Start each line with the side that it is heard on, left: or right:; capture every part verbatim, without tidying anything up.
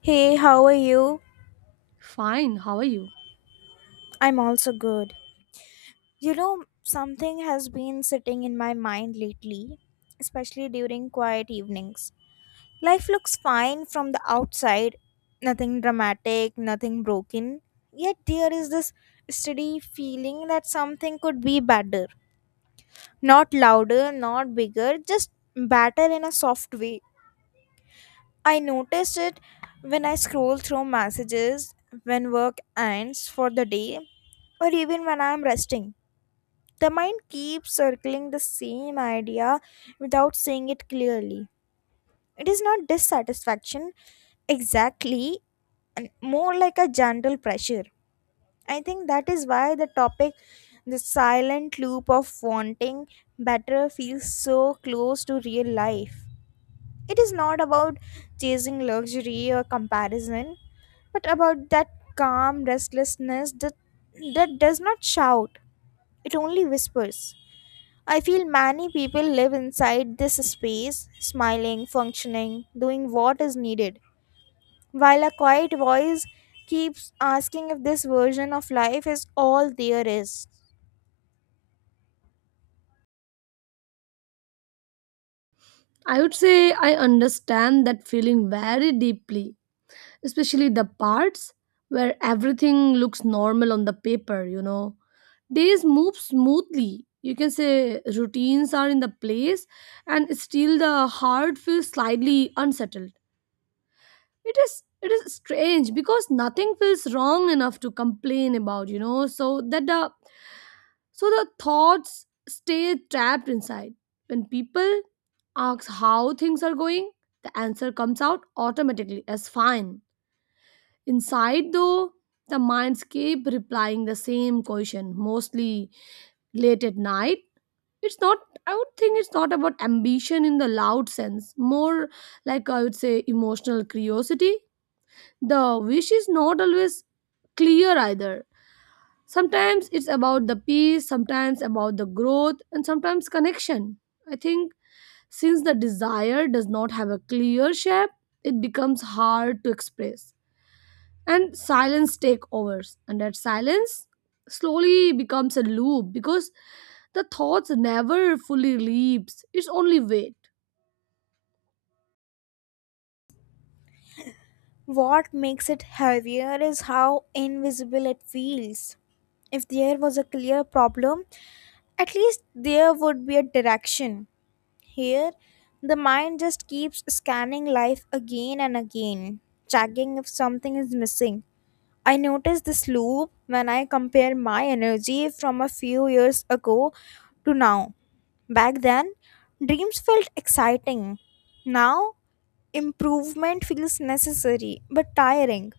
left: Hey, how are you?
right: Fine, how are you?
left: I'm also good. You know, something has been sitting in my mind lately, especially during quiet evenings. Life looks fine from the outside, nothing dramatic, nothing broken. Yet there is this steady feeling that something could be better. Not louder, not bigger, just better in a soft way. I noticed it when I scroll through messages, when work ends for the day, or even when I'm resting. The mind keeps circling the same idea without saying it clearly. It is not dissatisfaction exactly, and more like a gentle pressure. I think that is why the topic, the silent loop of wanting better, feels so close to real life. It is not about chasing luxury or comparison, but about that calm restlessness that, that does not shout, it only whispers. I feel many people live inside this space, smiling, functioning, doing what is needed, while a quiet voice keeps asking if this version of life is all there is.
right: I would say I understand that feeling very deeply, especially the parts where everything looks normal on the paper, you know. Days move smoothly. You can say routines are in the place and still the heart feels slightly unsettled. It is it is strange because nothing feels wrong enough to complain about, you know, so that the So the thoughts stay trapped inside. When people ask how things are going, the answer comes out automatically as fine. Inside, though, the minds keep replying the same question, mostly late at night. It's not, I would think it's not about ambition in the loud sense, more like I would say emotional curiosity. The wish is not always clear either. Sometimes it's about the peace, sometimes about the growth, and sometimes connection. I think since the desire does not have a clear shape, it becomes hard to express. And silence take overs. And that silence slowly becomes a loop because the thoughts never fully leaves. It's only wait.
left: What makes it heavier is how invisible it feels. If there was a clear problem, at least there would be a direction. Here, the mind just keeps scanning life again and again, checking if something is missing. I noticed this loop when I compare my energy from a few years ago to now. Back then, dreams felt exciting. Now, improvement feels necessary but tiring.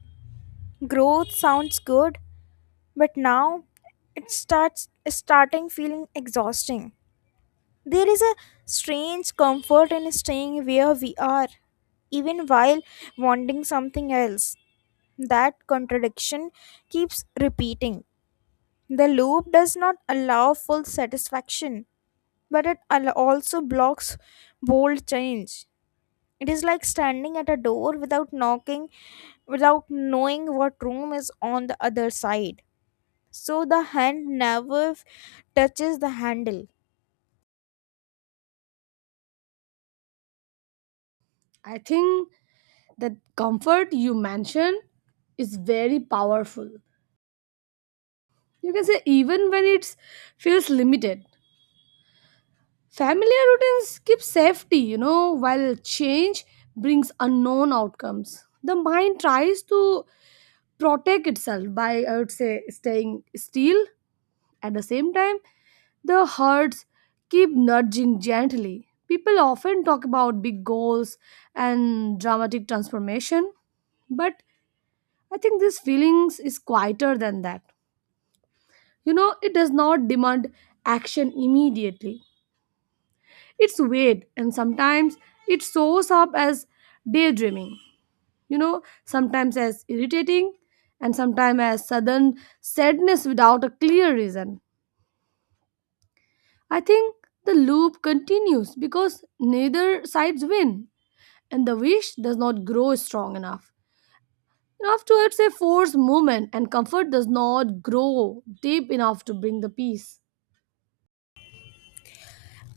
left: Growth sounds good, but now it starts starting feeling exhausting. There is a strange comfort in staying where we are, even while wanting something else. That contradiction keeps repeating. The loop does not allow full satisfaction, but it al- also blocks bold change. It is like standing at a door without knocking, without knowing what room is on the other side. So the hand never f- touches the handle.
right: I think that comfort you mentioned is very powerful. You can say even when it feels limited. Familiar routines give safety, you know, while change brings unknown outcomes. The mind tries to protect itself by, I would say, staying still. At the same time, the herds keep nudging gently. People often talk about big goals and dramatic transformation, but I think this feelings is quieter than that. You know, it does not demand action immediately. It's weird, and sometimes it shows up as daydreaming, you know, sometimes as irritating, and sometimes as sudden sadness without a clear reason. I think the loop continues because neither sides win, and the wish does not grow strong enough. Enough to, it's a forced movement, and comfort does not grow deep enough to bring the peace.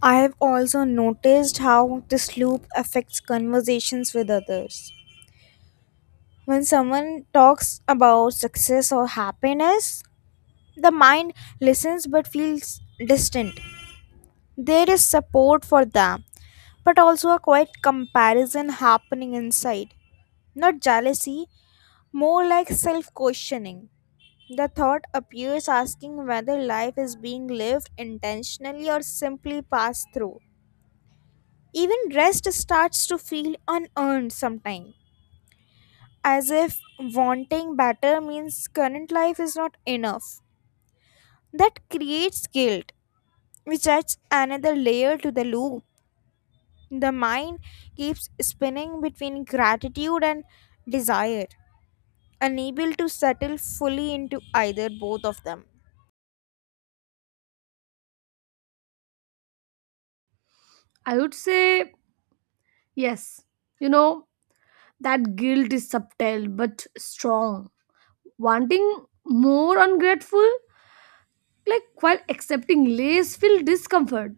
left: I have also noticed how this loop affects conversations with others. When someone talks about success or happiness, the mind listens but feels distant. There is support for them, but also a quiet comparison happening inside. Not jealousy, more like self questioning. The thought appears asking whether life is being lived intentionally or simply passed through. Even rest starts to feel unearned sometimes, as if wanting better means current life is not enough. That creates guilt, which adds another layer to the loop. The mind keeps spinning between gratitude and desire, unable to settle fully into either both of them.
right: I would say, yes, you know, that guilt is subtle but strong, wanting more ungrateful, like while accepting less feel discomfort,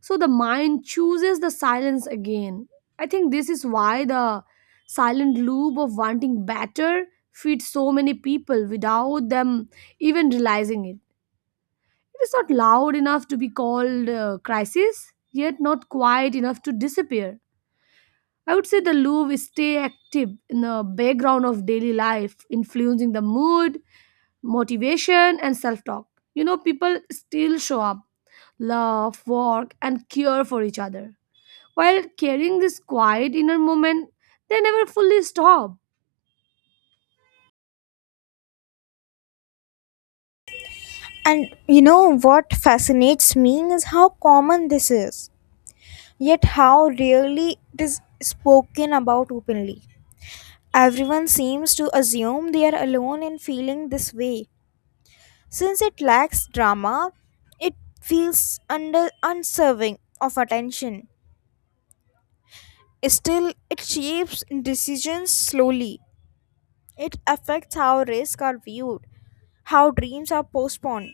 right: so the mind chooses the silence again. I think this is why the silent loop of wanting better feeds so many people without them even realizing it. It is not loud enough to be called uh, crisis, yet not quiet enough to disappear. I would say the loop is stay active in the background of daily life, influencing the mood, motivation, and self talk. You know, people still show up, love, work, and care for each other. While carrying this quiet inner moment, they never fully stop.
left: And you know what fascinates me is how common this is, yet how rarely it is spoken about openly. Everyone seems to assume they are alone in feeling this way. Since it lacks drama, it feels under unserving of attention. Still, it shapes decisions slowly. It affects how risks are viewed, how dreams are postponed,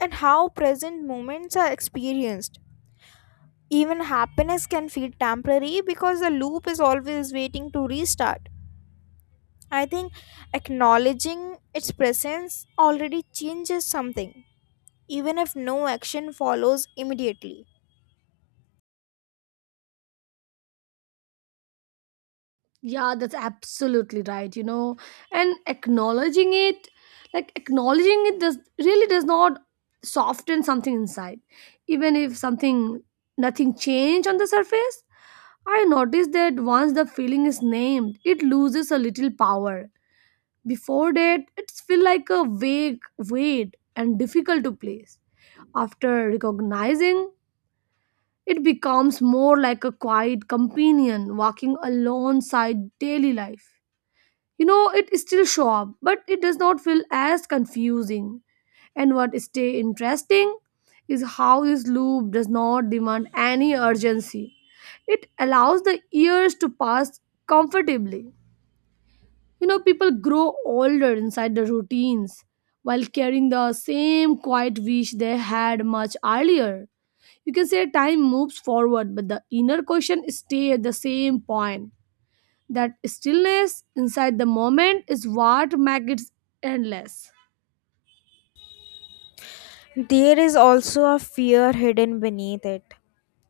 left: and how present moments are experienced. Even happiness can feel temporary because the loop is always waiting to restart. I think acknowledging its presence already changes something, even if no action follows immediately.
right: Yeah, that's absolutely right, you know. And acknowledging it, like acknowledging it does really does not soften something inside. Even if something nothing changed on the surface, I noticed that once the feeling is named, it loses a little power. Before that, it's feel like a vague weight and difficult to place. After recognizing, it becomes more like a quiet companion walking alongside daily life. You know, it still show up, but it does not feel as confusing. And what stay interesting is how this loop does not demand any urgency. It allows the years to pass comfortably. You know, people grow older inside the routines while carrying the same quiet wish they had much earlier. You can say time moves forward, but the inner question stays at the same point. That stillness inside the moment is what makes it endless.
left: There is also a fear hidden beneath it.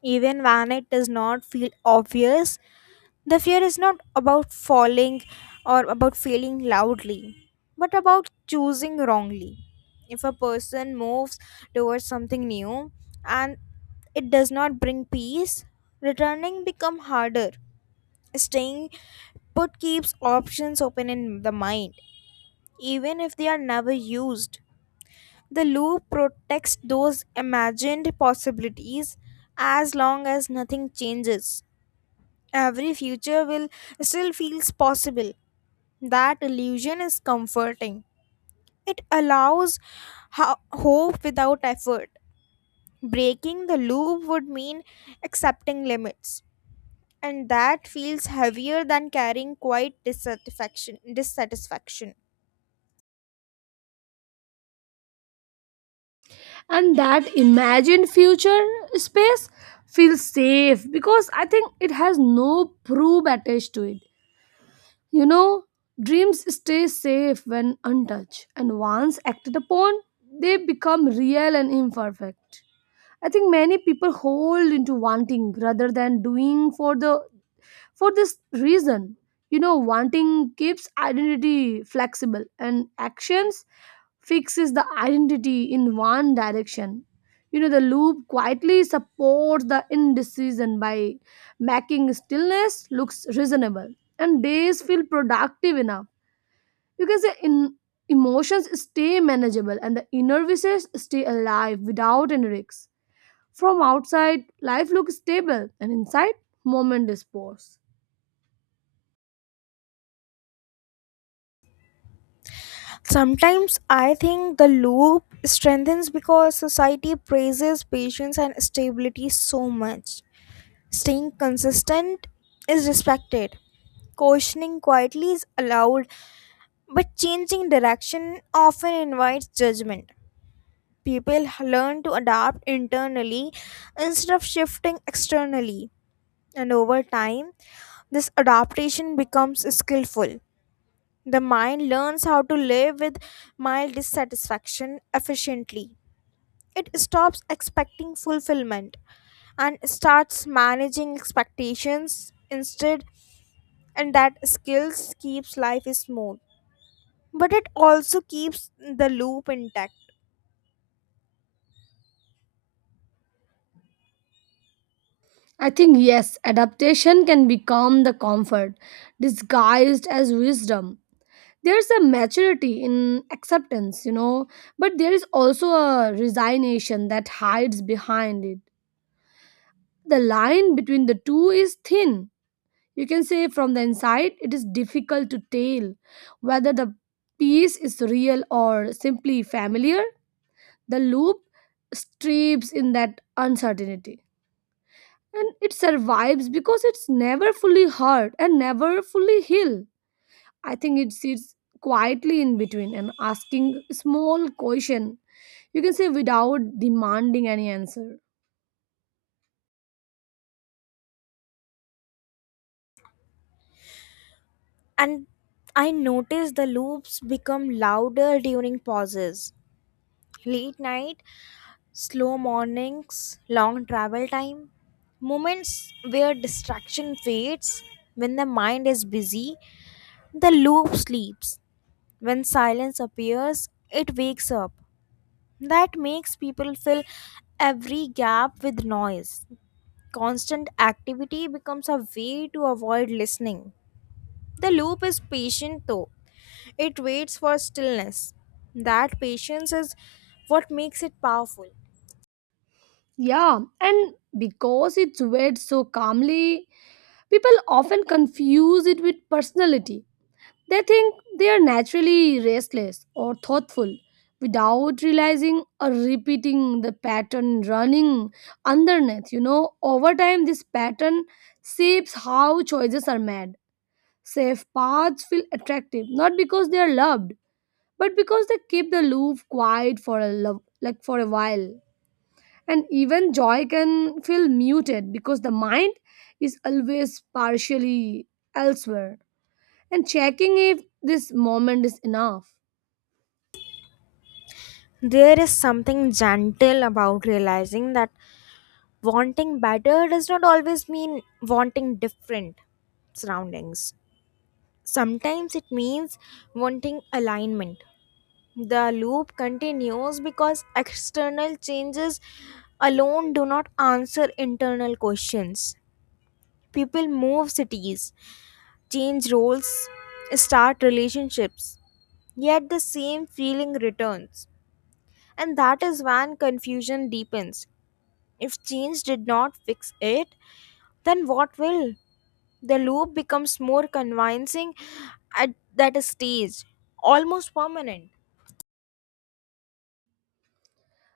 left: Even when it does not feel obvious, the fear is not about falling or about failing loudly, but about choosing wrongly. If a person moves towards something new and it does not bring peace, returning become harder. Staying put keeps options open in the mind, even if they are never used. The loop protects those imagined possibilities as long as nothing changes. Every future will still feels possible. That illusion is comforting. It allows ho- hope without effort. Breaking the loop would mean accepting limits, and that feels heavier than carrying quiet dissatisfaction. Dissatisfaction.
right: And that imagined future space feels safe because I think it has no proof attached to it. You know, dreams stay safe when untouched, and once acted upon, they become real and imperfect. I think many people hold into wanting rather than doing for the for this reason. You know, wanting keeps identity flexible and actions fixes the identity in one direction. You know, the loop quietly supports the indecision by making stillness looks reasonable and days feel productive enough. You can say in emotions stay manageable and the inner wishes stay alive without any risks. From outside, life looks stable and inside, moment is paused.
left: Sometimes I think the loop strengthens because society praises patience and stability so much. Staying consistent is respected, questioning quietly is allowed, but changing direction often invites judgment. People learn to adapt internally instead of shifting externally, and over time, this adaptation becomes skillful. The mind learns how to live with mild dissatisfaction efficiently. It stops expecting fulfillment and starts managing expectations instead, and that skills keeps life smooth. But it also keeps the loop intact.
right: I think yes, adaptation can become the comfort disguised as wisdom. There's a maturity in acceptance, you know, but there is also a resignation that hides behind it. The line between the two is thin. You can say from the inside it is difficult to tell whether the piece is real or simply familiar. The loop strips in that uncertainty and it survives because it's never fully hurt and never fully healed. I think it sits quietly in between and asking small question. You can say without demanding any answer.
left: And I notice the loops become louder during pauses. Late night slow mornings, long travel time, moments where distraction fades. When the mind is busy, the loop sleeps. When silence appears, it wakes up. That makes people fill every gap with noise. Constant activity becomes a way to avoid listening. The loop is patient though, it waits for stillness. That patience is what makes it powerful.
right: Yeah, and because it's read so calmly, people often confuse it with personality. They think they are naturally restless or thoughtful without realizing or repeating the pattern running underneath. You know, over time, this pattern shapes how choices are made. Safe paths feel attractive not because they are loved, but because they keep the loop quiet for a love, like for a while. And even joy can feel muted because the mind is always partially elsewhere and checking if this moment is enough.
left: There is something gentle about realizing that wanting better does not always mean wanting different surroundings. Sometimes it means wanting alignment. The loop continues because external changes alone do not answer internal questions. People move cities, change roles, start relationships, yet the same feeling returns. And that is when confusion deepens. If genes did not fix it, then what will? The loop becomes more convincing at that stage, almost permanent.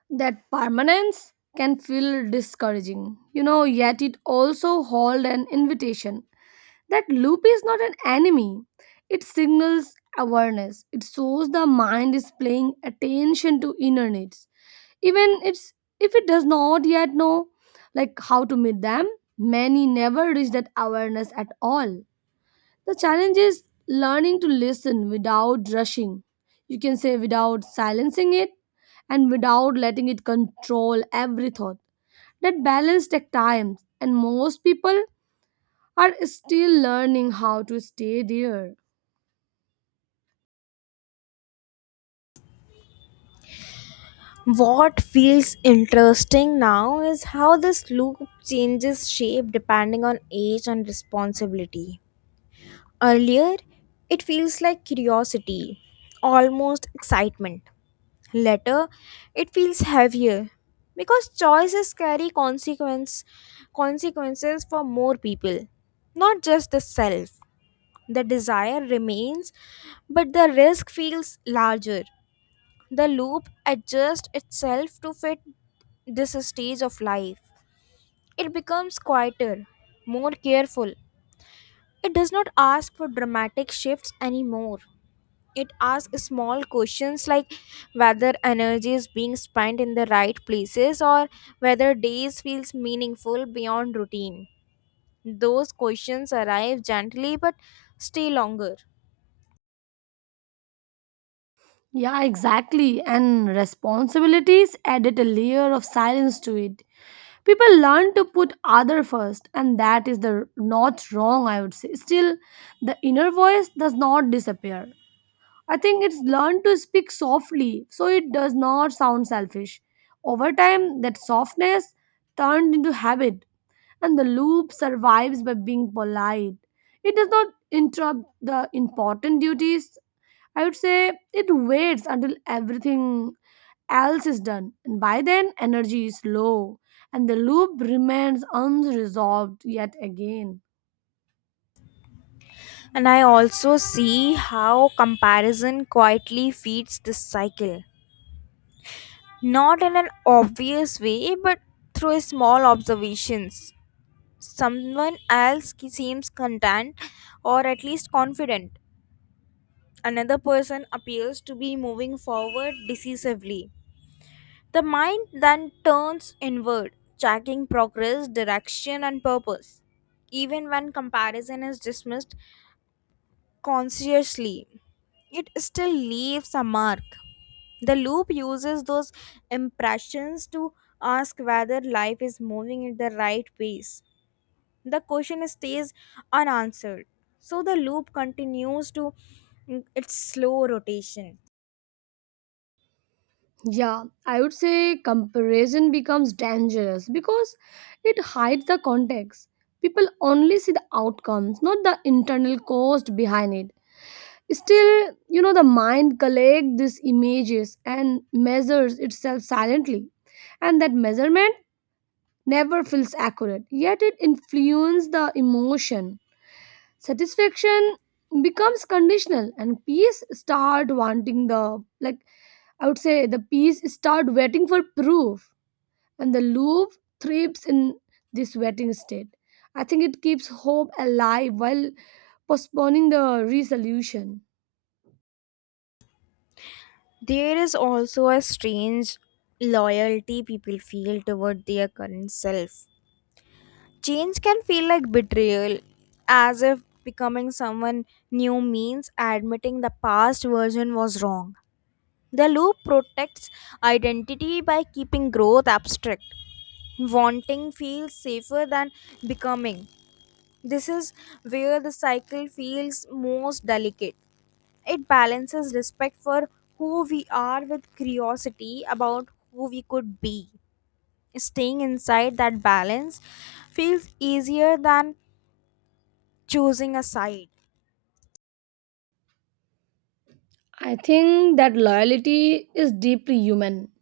right: That permanence can feel discouraging, you know, yet it also hold an invitation. That loop is not an enemy. It signals awareness. It shows the mind is paying attention to inner needs. Even it's if it does not yet know like how to meet them, many never reach that awareness at all. The challenge is learning to listen without rushing. You can say without silencing it and without letting it control every thought. That balance takes time and most people are still learning how to stay there.
left: What feels interesting now is how this loop changes shape depending on age and responsibility. Earlier, it feels like curiosity, almost excitement. Later, it feels heavier because choices carry consequence consequences for more people, not just the self. The desire remains, but the risk feels larger. The loop adjusts itself to fit this stage of life. It becomes quieter, more careful. It does not ask for dramatic shifts anymore. It asks small questions like whether energy is being spent in the right places or whether days feels meaningful beyond routine. Those questions arrive gently but stay longer.
right: Yeah, exactly. And responsibilities added a layer of silence to it. People learn to put other first, and that is the not wrong, I would say. Still, the inner voice does not disappear. I think it's learned to speak softly, so it does not sound selfish. Over time, that softness turned into habit and the loop survives by being polite. It does not interrupt the important duties. I would say it waits until everything else is done, and by then energy is low, and the loop remains unresolved yet again.
left: And I also see how comparison quietly feeds this cycle. Not in an obvious way, but through small observations. Someone else ki- seems content or at least confident. Another person appears to be moving forward decisively. The mind then turns inward, tracking progress, direction, and purpose. Even when comparison is dismissed consciously, it still leaves a mark. The loop uses those impressions to ask whether life is moving at the right pace. The question stays unanswered. So the loop continues to its slow rotation.
right: Yeah, I would say comparison becomes dangerous because it hides the context. People only see the outcomes, not the internal cost behind it. Still, you know, the mind collects these images and measures itself silently, and that measurement never feels accurate, yet it influences the emotion. Satisfaction becomes conditional, and peace start wanting the like I would say the peace start waiting for proof, and the loop thrives in this waiting state. I think it keeps hope alive while postponing the resolution.
left: There is also a strange loyalty people feel toward their current self. Change can feel like betrayal, as if becoming someone new means admitting the past version was wrong. The loop protects identity by keeping growth abstract. Wanting feels safer than becoming. This is where the cycle feels most delicate. It balances respect for who we are with curiosity about who we could be. Staying inside that balance feels easier than choosing a side.
right: I think that loyalty is deeply human.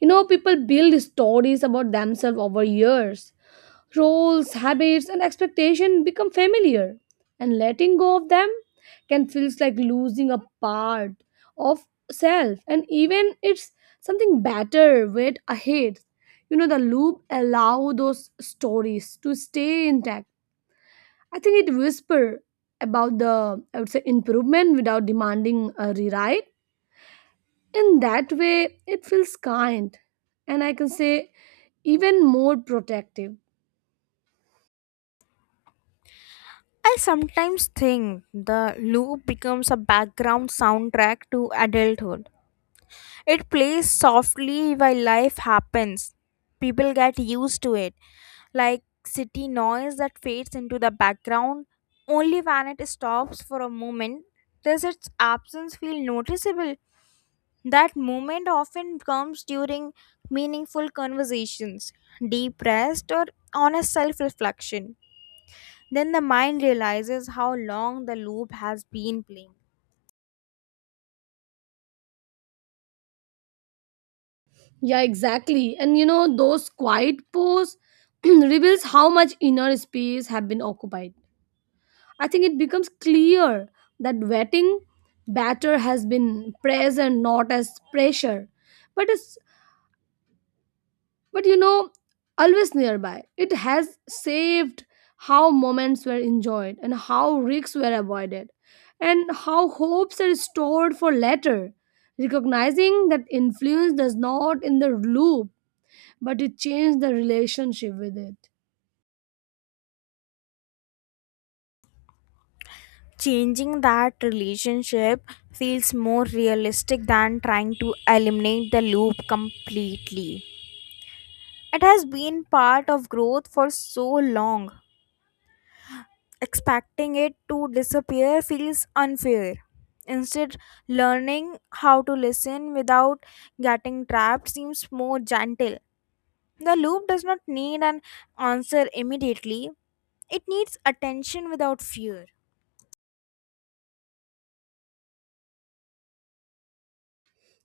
right: You know, people build stories about themselves over years. Roles, habits, and expectations become familiar, and letting go of them can feel like losing a part of self. And even it's something better wait ahead. You know, the loop allow those stories to stay intact. I think it whisper about the I would say improvement without demanding a rewrite. In that way, it feels kind and I can say even more protective.
left: I sometimes think the loop becomes a background soundtrack to adulthood. It plays softly while life happens. People get used to it, like city noise that fades into the background only when it stops for a moment. Does its absence feel noticeable? That moment often comes during meaningful conversations, deep rest, or honest self reflection. Then the mind realizes how long the loop has been playing.
right: Yeah, exactly. And you know, those quiet pose reveals how much inner space have been occupied. I think it becomes clear that wetting batter has been present not as pressure but as but you know always nearby. It has saved how moments were enjoyed and how risks were avoided and how hopes are stored for later. Recognizing that influence does not in the loop, but it changed the relationship with it.
left: Changing that relationship feels more realistic than trying to eliminate the loop completely. It has been part of growth for so long. Expecting it to disappear feels unfair. Instead, learning how to listen without getting trapped seems more gentle. The loop does not need an answer immediately, it needs attention without fear.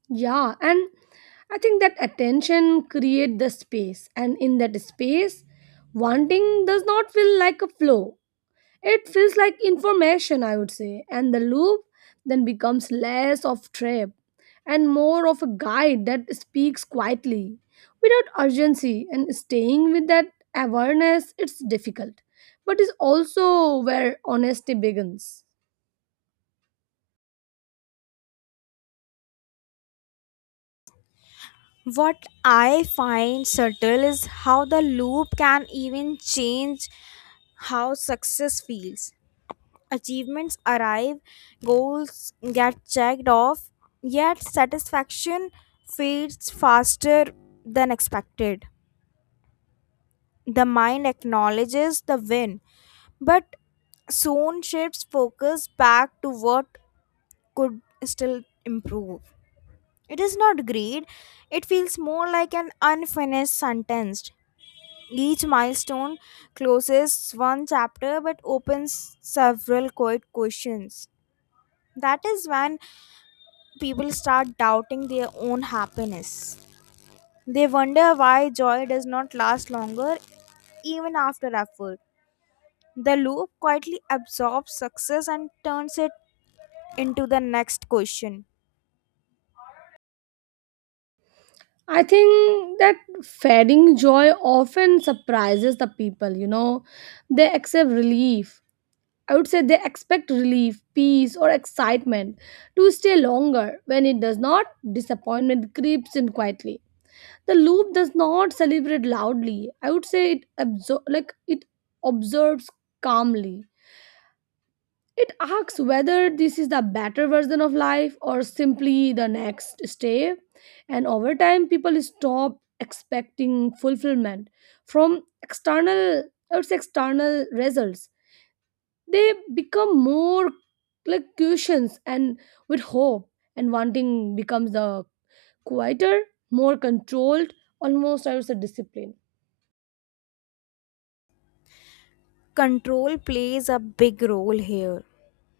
right: Yeah, and I think that attention create the space, and in that space wanting does not feel like a flow. It feels like information, I would say, and the loop then becomes less of trap and more of a guide that speaks quietly without urgency. And staying with that awareness it's difficult, but is also where honesty begins.
left: What I find subtle is how the loop can even change how success feels. Achievements arrive, goals get checked off, yet satisfaction fades faster than expected. The mind acknowledges the win, but soon shifts focus back to what could still improve. It is not greed, it feels more like an unfinished sentence. Each milestone closes one chapter but opens several quiet questions. That is when people start doubting their own happiness. They wonder why joy does not last longer even after effort. The loop quietly absorbs success and turns it into the next question.
right: I think that fading joy often surprises the people, you know. They accept relief, I would say they expect relief, peace, or excitement to stay longer. When it does not, disappointment creeps in quietly. The loop does not celebrate loudly. I would say it absor- like it observes calmly. It asks whether this is the better version of life or simply the next step. And over time, people stop expecting fulfillment from external, I would say external results. They become more like cushions and with hope, and wanting becomes the quieter, more controlled, almost I would say discipline.
left: Control plays a big role here.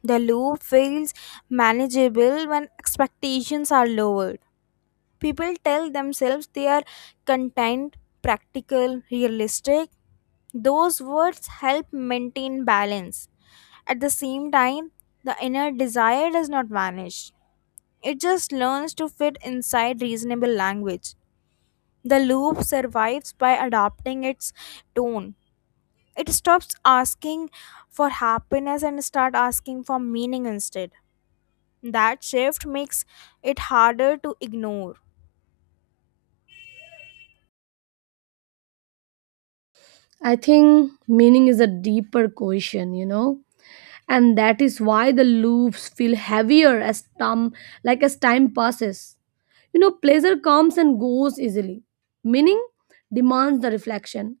left: The loop feels manageable when expectations are lowered. People tell themselves they are content, practical, realistic. Those words help maintain balance. At the same time, the inner desire does not vanish, it just learns to fit inside reasonable language. The loop survives by adopting its tone. It stops asking for happiness and start asking for meaning instead. That shift makes it harder to ignore.
right: I think meaning is a deeper question, you know, and that is why the loops feel heavier as time like as time passes. You know, pleasure comes and goes easily. Meaning demands the reflection,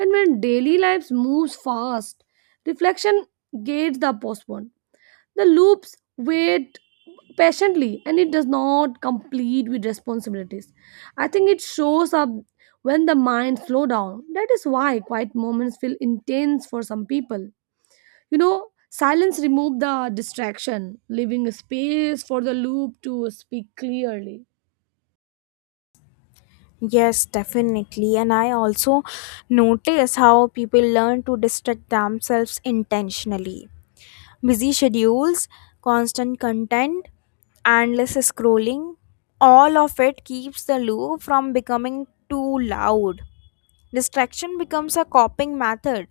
right: and when daily lives moves fast, reflection gets the postponed. The loops wait patiently and it does not complete with responsibilities. I think it shows up when the mind slow down. That is why quiet moments feel intense for some people. You know, silence remove the distraction, leaving a space for the loop to speak clearly.
left: Yes, definitely. And I also notice how people learn to distract themselves intentionally. Busy schedules, constant content, endless scrolling, all of it keeps the loop from becoming too loud. Distraction becomes a coping method,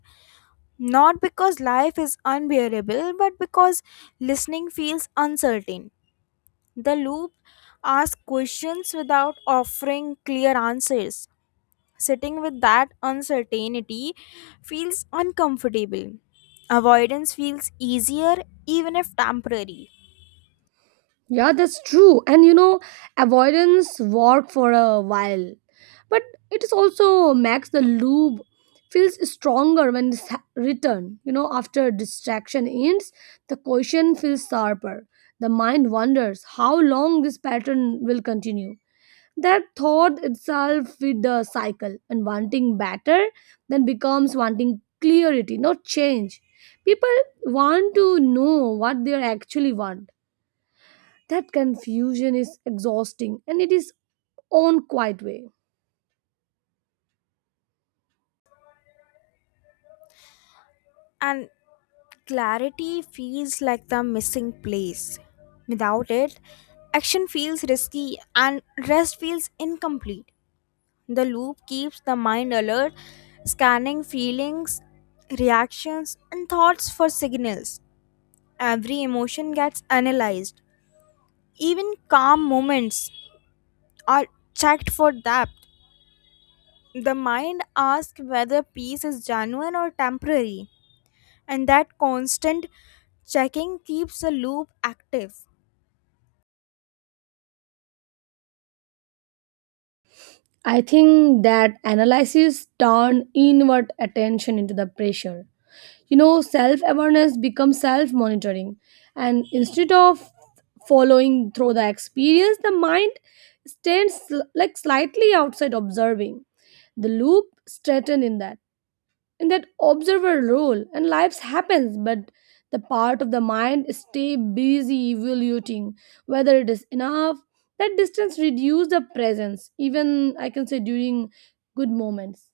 left: not because life is unbearable, but because listening feels uncertain. The loop asks questions without offering clear answers. Sitting with that uncertainty feels uncomfortable. Avoidance feels easier, even if temporary.
right: Yeah, that's true. And you know, avoidance worked for a while, but it is also makes the lube feels stronger when it's ha- returned. You know, after distraction ends, the question feels sharper. The mind wonders how long this pattern will continue. That thought itself with the cycle and wanting better then becomes wanting clarity, not change. People want to know what they actually want. That confusion is exhausting and it is own quiet way.
left: And clarity feels like the missing place. Without it, action feels risky and rest feels incomplete. The loop keeps the mind alert, scanning feelings, reactions, and thoughts for signals. Every emotion gets analyzed. Even calm moments are checked for depth. The mind asks whether peace is genuine or temporary, and that constant checking keeps the loop active.
right: I think that analysis turn inward attention into the pressure. You know, self awareness becomes self monitoring, and instead of following through the experience, the mind stands like slightly outside observing. The loop straightened in that. in that observer role, and lives happens, but the part of the mind stay busy evaluating whether it is enough. That distance reduce the presence, even I can say during good moments.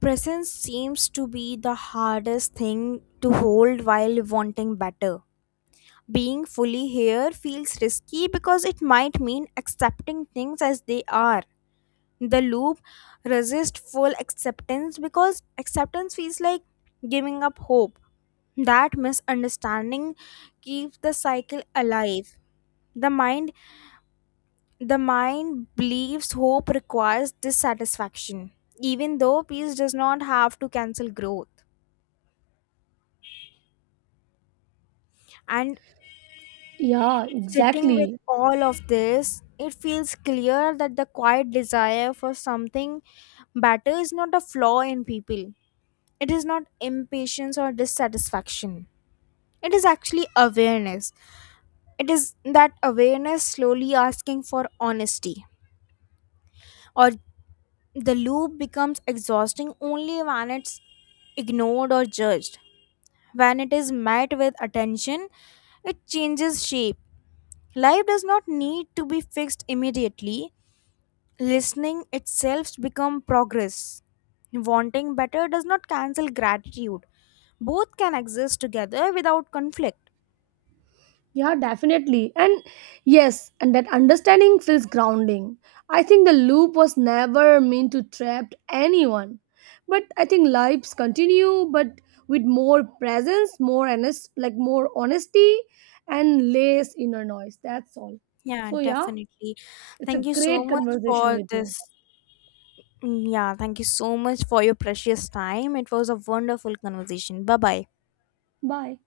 left: Presence seems to be the hardest thing to hold while wanting better. Being fully here feels risky because it might mean accepting things as they are. The loop resists full acceptance because acceptance feels like giving up hope. That misunderstanding keeps the cycle alive. The mind the mind believes hope requires dissatisfaction, even though peace does not have to cancel growth. And
right: Yeah,
left: sitting with
right: exactly.
left: all of this, it feels clear that the quiet desire for something better is not a flaw in people. It is not impatience or dissatisfaction. It is actually awareness. It is that awareness slowly asking for honesty. Or the loop becomes exhausting only when it's ignored or judged. When it is met with attention, it changes shape. Life does not need to be fixed immediately. Listening itself becomes progress. Wanting better does not cancel gratitude. Both can exist together without conflict.
right: Yeah, definitely. And yes, and that understanding feels grounding. I think the loop was never meant to trap anyone. But I think lives continue, but with more presence, more honest, like more honesty, and less inner noise. That's all.
left: Yeah,
right: So, yeah,
left: definitely.
right: it's a
left: Thank you so
right: great
left: much
right: conversation
left: for
right: with you.
left: this. mm, Yeah, thank you so much for your precious time. It was a wonderful conversation. Bye bye.
right: Bye.